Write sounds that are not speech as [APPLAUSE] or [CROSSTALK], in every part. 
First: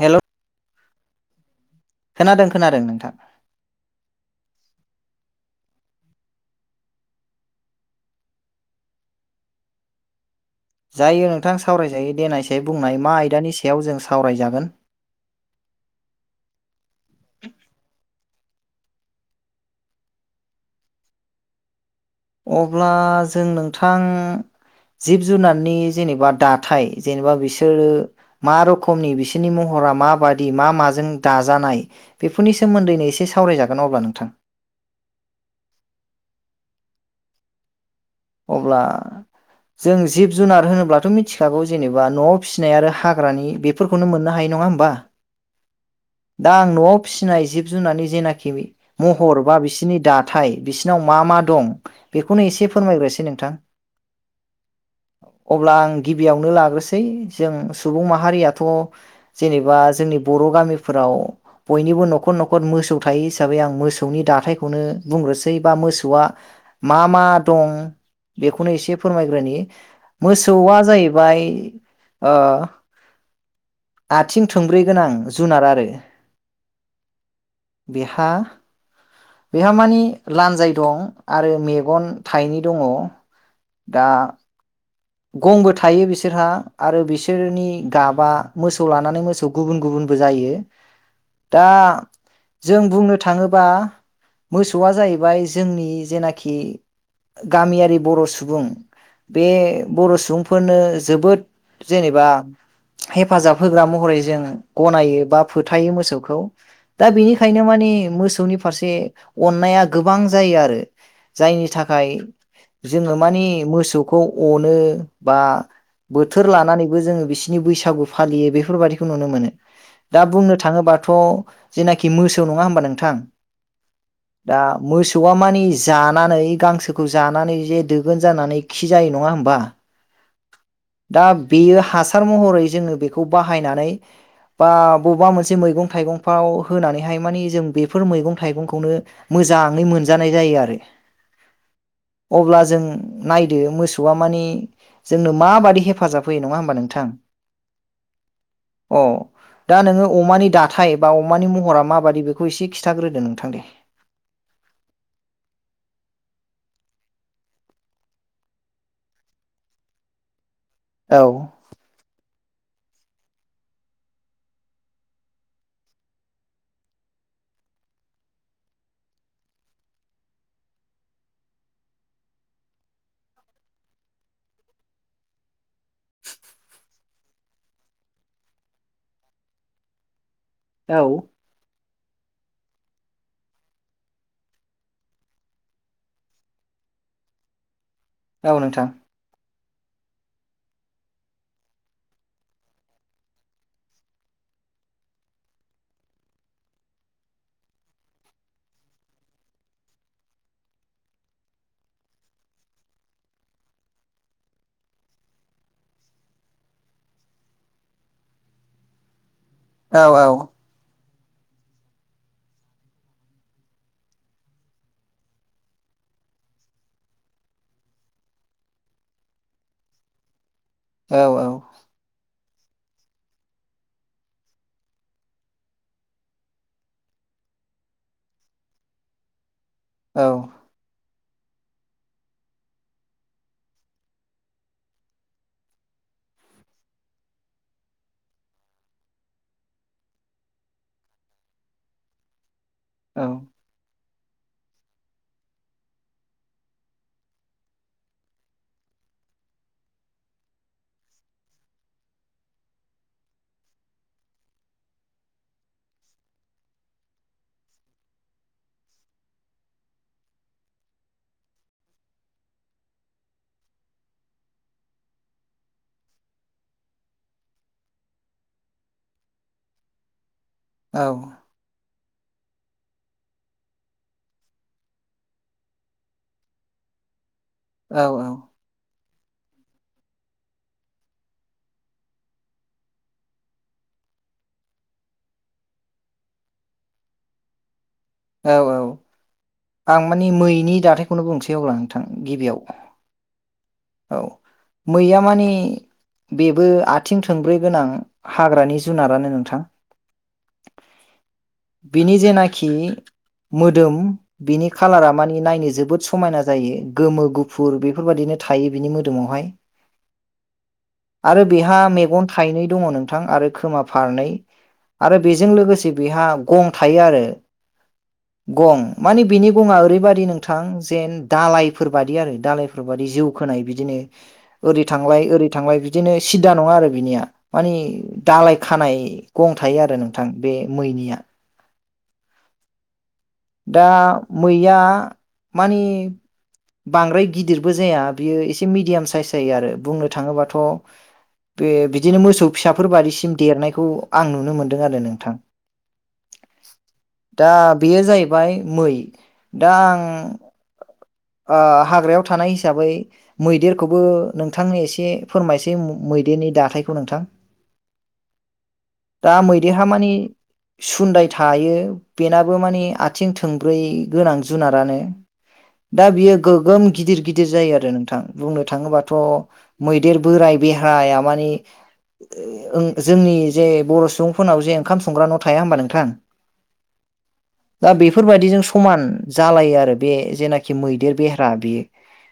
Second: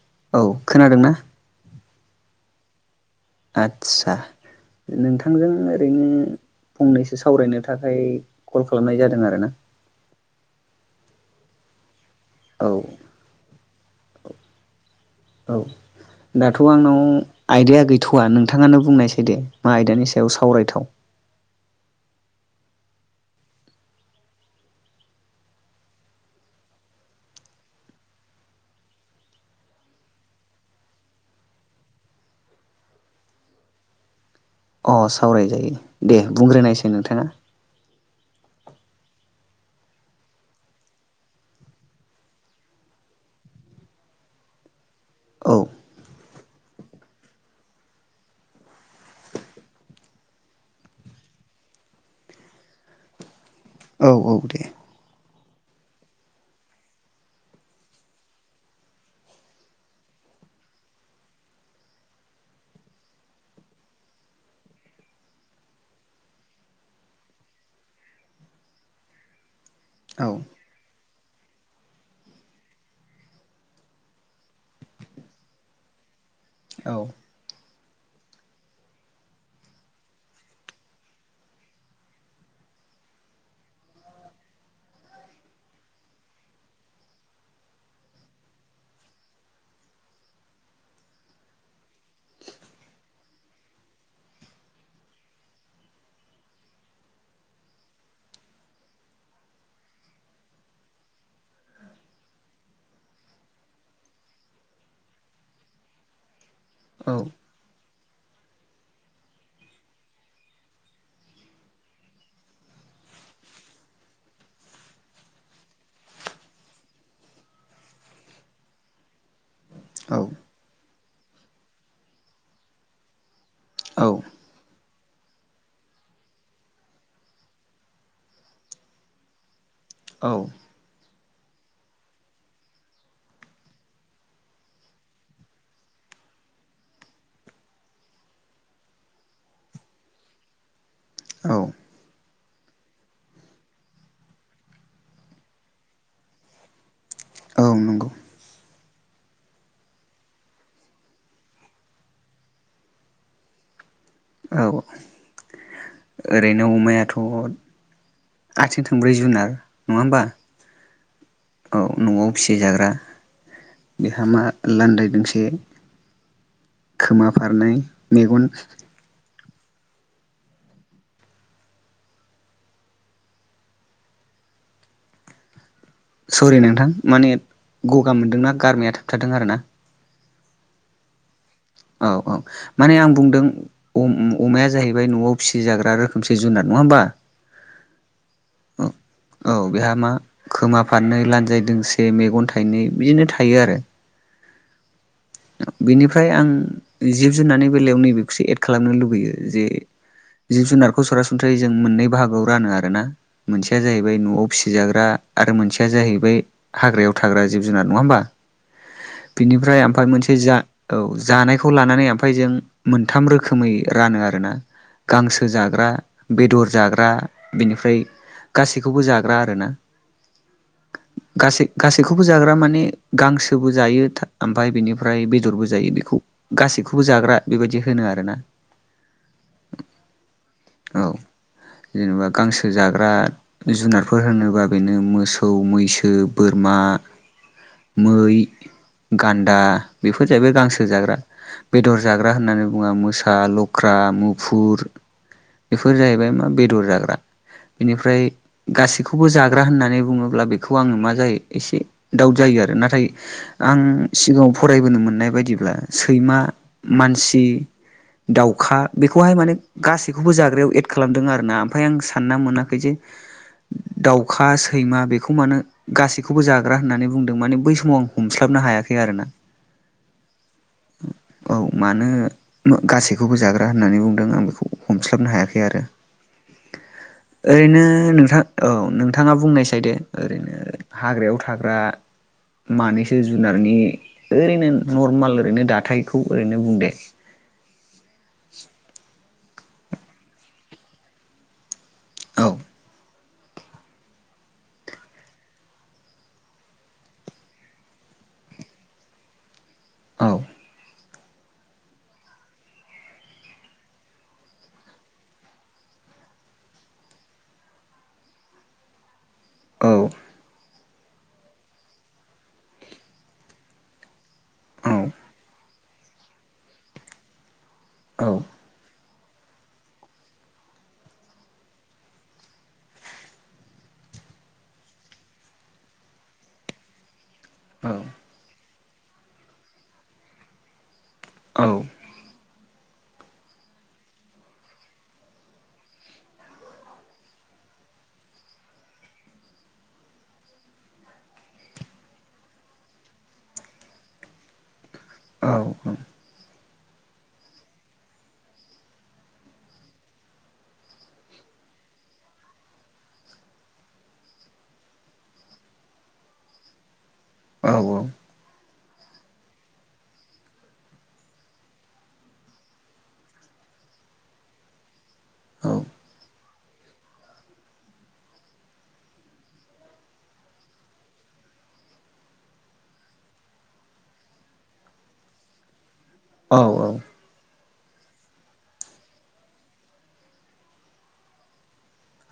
हेल' औ खोनादोंना? खोनादों खोनादों नोंथां। आदसा नोंथांजों ओरैनो फंनैसो सावरायनो थाखाय कल खालामनाय जादों आरो ना। जायो नोंथां सावरायजायै देनायसायै औ बुंनाय मा आयदानि सायाव जों सावरायजागोन। औ। दाथ' आंनाव आयदाया गैथ'वा नोंथाङानो बुंनायसै दे मा आयदानि सायाव सावरायथाव। अब्ला जों नोंथां जिब जुनारनि जेनेबा दाथाय जेनेबा बिसोरो मा रखमनि बिसिनि महरा माबादि मा माजों दाजानाय बेफोरनि सोमोन्दैनो एसे सावरायजागोन अब्ला नोंथां। अ सावरायजायो दे बुंग्रोनायसै नोंथाङा। अब्ला जों जिब जुनार होनोब्लाथ' मिथिखागौ जेनेबा न'आव फिसिनाय आरो हाग्रानि बे बेफोरखौनो मोननो हायो नङा होमबा? औ। दा आं न'आव फिसिनाय जिब जुनारनि जेनाखि बे महर बा बिसिोरनि दाथाय बिसोरनाव मा मा दं बेखौनो एसे फोरमायग्रोसै नोंथां औ औ दे। अब्ला आं गिबियावनो लाग्रोसै जों सुबुं माहारियाथ' जेनेबा जोंनि बर' गामिफोराव बयनिबो न'खर न'खर मोसौ थायो हिसाबै आं मोसौनि दाथायखौनो बुंग्रोसै बा मोसौआ मा मा दं बेखौनो एसे फोरमायग्रो औ मोसौआ जाहैबाय आथिं थब्रै गोनां जुनार आरो औ बिहा बेहा मानिे लान्जाय दं आरो मेगन थाइनै दङ दा गंबो थायो बिसोरहा आरो बिसोरनि गाबा मोसौ लानानै मोसौ गुबुन गुबुनबो जायो दा जों बुंनो थाङोबा मोसौआ जाहैबाय जोंनि जेनाखि गामियारि बर' सु बुं बे बर' सुबुंफोरनो जोबोद जेनेबा हेफाजाब होग्रा महरै जों गनायो बा फोथायो मोसौखौ। दा बेनिखायनो मानिे मोसौनि फारसे अननाया गोबां जायो आरो जायनि थाखाय जोङो मानिे मोसौखौ अनो बा बोथोर लानानैबो जोङो बिसिनि बैसागु फालियो बेफोरबायाददिखौ नुनो मोनो। औ दा बुंनो थाङोबाथ' जेनाखि मोसौ नङा होमबा नोंथां औ दा मोसौआ मानि जानानै गांसोखौ जानानै जे दो गोन जानानै खि जायो नङा होमबा? औ। दा बेयो हासार महरै जोङो बेखौ बाहायनानै बा बबेबा मोनसे मैगं थाइगंफ्राव होनानैहाय मानिे जों बेफोर मैगं थाइगंखौनो मोजाङै मोनजानाय जायो आरो। औ। अब्ला जों नायदो मोसौआ माने जोंनो माबादि हेफाजाब होयो नङा होमबा नोंथां? औ नंगौ। अ। दा नोङो अमानि दाथाय बा अमानि महरा माबादि बेखौ एसे खिथाग्रोदो नोंथां दे। औ ओरैनो अमायाथ' आथिं थांब्रै जुनार नङा होमबा? औ औ न'आव फिसि जाग्रा बेहा मा लान्दाय दोंसे खोमा फारनाय मेगन सरि नोंथां माने गगा मोन्दोंना गारमाया थाबथारादों आर ना। औ। औ औ माने आं बुंदों अमाया जाहैबाय न'आव फिसिजाग्रा रोखोमसे जुनार नङा होमबा? औ नोंथां। औ बेहा मा खोमा फारनै लान्जाय दोंसे मेगन थाइनै बिदिनो थायो आरो। बेनिफ्राय आं जिब जुनारनि बेलायाव नैबेखौसो एड खालामनो लुबैयो जे जिब जुनारखौ सरासनस्रायै जों मोननै बाहागोआव रानो आरो ना ‌। मोनसेया जाहैबाय न'आव फिसिजाग्रा आरो मोनसेया जाहैबाय हाग्रायाव थाग्रा जिब जुनार नङा होमबा? [INAUDIBLE] बिनिफ्राय औ आमफाय औ मोनसे आ औ जानायखौ लानानै ओमफ्राय जों मोनथाम रोखोमै रानो आरोना। गांसो जाग्रा बेदर जाग्रा बेनिफ्राय गासैखौबो जाग्रा आरोना। औ गा-गासै-गासैखौबो जाग्रा माने गांसोबो जायो था ओमफ्राय बिनि ओमफ्राय बेदरबो जायो बेखौ गासैखौबो जाग्रा बेबायदि होनो आरोना। औ। औ जेनेबा गांसो जाग्रा जुनारफोर होनोबा बेनो मोसौ, मैसो, बोरमा मै, गान्दा बेफोर जाहैबाय गांसो जाग्रा बेदर जाग्रा होननानै बुङा औ मोसा, लख्रा, मुग फुर बेफोर जाहैबाय मा बेदर जाग्रा बेनिफ्राय गासैखौबो जाग्रा होननानै बुङोब्ला बेखौ आङो मा जायो एसे दाउद जायो आरो नाथाय आं सिगाङाव फरायबोनो मोननाय बायदिब्ला सैमा, मानसि दाउखा बेखौहाय माने गासैखौबो जाग्रायाव एद खालामदों आरोना ओमफाय आं सानना मोनाखै जे दाउखा, सैमा बेखौ मानो गासैखौबो जाग्रा होननानै बुंदों माने बै समाव आं हमस्लाबनो हायाखै आरोना। औ। औ मानो गासैखौबो जाग्रा होननानै बुंदों आं बेखौ हमस्लाबनो हायाखै आरो। [INAUDIBLE] ओरैनो औ नोंथां औ नोंथाङा बुंनायसाय दे ओरैनो हाग्रायाव थाग्रा मानैसो जुनारनि ओरैनो नर्माल ओरैनो दाथायखौ ओरैनो बुं दे। औ औ आं मानि मैनि दाथायखौनो बुंनोसै अब्ला नोंथां औ गिबियाव। औ मैया मानि बेबो आथिं थोंब्रै गोनां हाग्रानि जुनारानो नोंथां औ। बेनि जेनाखि मोदोम बिनि खालारा मानि नायनो जोबोद समायना जायो गोमो गुफुर बेफोरबायदिनो थायो बिनि मोदोमावहाय था औ आरो बेहा मेगन थाइनै दङ नोंथां आरो खोमा फारनै औ आरो बेजों लोगोसे बेहा गं थायो आरो औ गं माने बिनि गङा ओरैबायादि नोंथां जेन दालायफोर बादि आरो दालायफोर बादि जिउ खोनाय बिदिनो ओरै थांलाय-ओरै थांलाय बिदिनो सिद्दा नङा आरो बिनिया मानि औ दालाय खानाय गं थायो आरो नोंथां बे मैनिया। औ। दा मैया मानि बांद्राय गिदिरबो जाया बियो एसे मिडियाम साइस जायो आरो बुंनो थाङोबाथ' बे बिदिनो मोसौ फिसाफोर बाददिसिम देरनायखौ आं नुनो मोनदों आरो नोंथां। औ। दा बेयो जाहैबाय मै दा आं ओ हाग्रायाव थानाय हिसाबै मैदेरखौबो नोंथांनो एसे फोरमायसै मैदेरनि दाथायखौ नोंथां। औ औ दा मैदेरहा मानि सुन्दाय थायो बेनाबो मानि आ थिं थोंब्रै गोनां जुनारानो औ दा बियो गोगोम गिदिर-गिदिर बिदि जायो आरो नोंथां बुंनो थाङोबाथ' मैदेर बोराय बेहाया मानि [UNINTELLIGIBLE] ओं जोंनि जे बर' सुबुंफोरनाव जे ओंखाम संग्रा न' थाया होबा नोंथां औ औ दा बेफोरबायदिजों समान जालायो आरो बे जेनाखि मैदेर बेहेरा बेयो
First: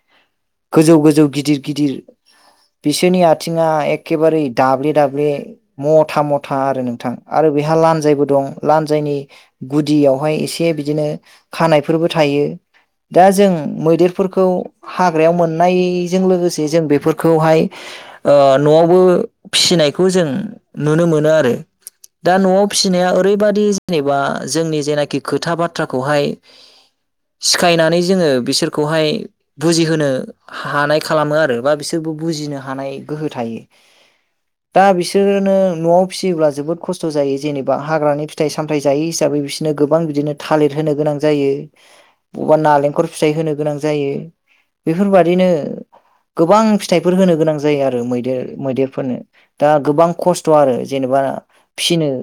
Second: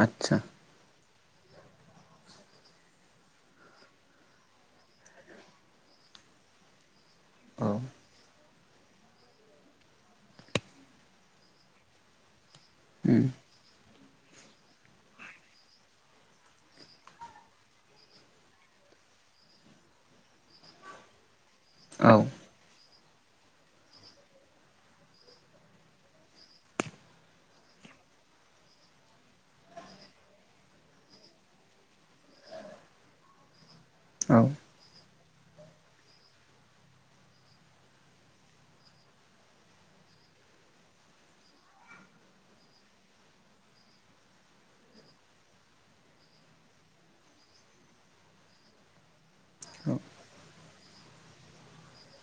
आतसा गोजौ-गोजौ गिदिर-गिदिर बिसोरनि आथिङा एखेबारे दाब्ले-दाब्ले मथा-मथा आरो नोंथां आरो औ बेहा लानजायबो दं लानजायनि गुदियाव बेावहाय एसे बिदिनो खानायफोरबो थायो उम दा जों मैदेरफोरखौ हाग्रायाव मोननायजों लोगोसे जों बेफोरखौहाय ओ न'आवबो फिसिनायखौ जों नुनो मोनो आरो औ दा न'आव फिसिनाया ओरैबाददि जेनेबा जोंनि जेनाखि खोथा बाथ्राखौहाय सिखायनानै जोङो बिसोरखौहाय बुजिहोनो हानाय खालामो आरो बा बिसोरबो बुजिनो हानाय गोहो थायो औ दा बिसोरनो न'आव फिसियोब्ला जोबोद खस्थ' जायो जेनेबा हाग्रानि फिथाइ सामथाय जायै हिसाबै बिसोरनो गोबां बिदिनो थालिर होनो गोनां जायो बबावबा नालेंखर फिथाइ होनो गोनां जायो बेफोरबादिनो गोबां फिथाइफोर होनो गोनां जायो आरो मैदेर मैदेरफोरनो दा गोबां खस्थ' आरो जेनेबा फिसिनो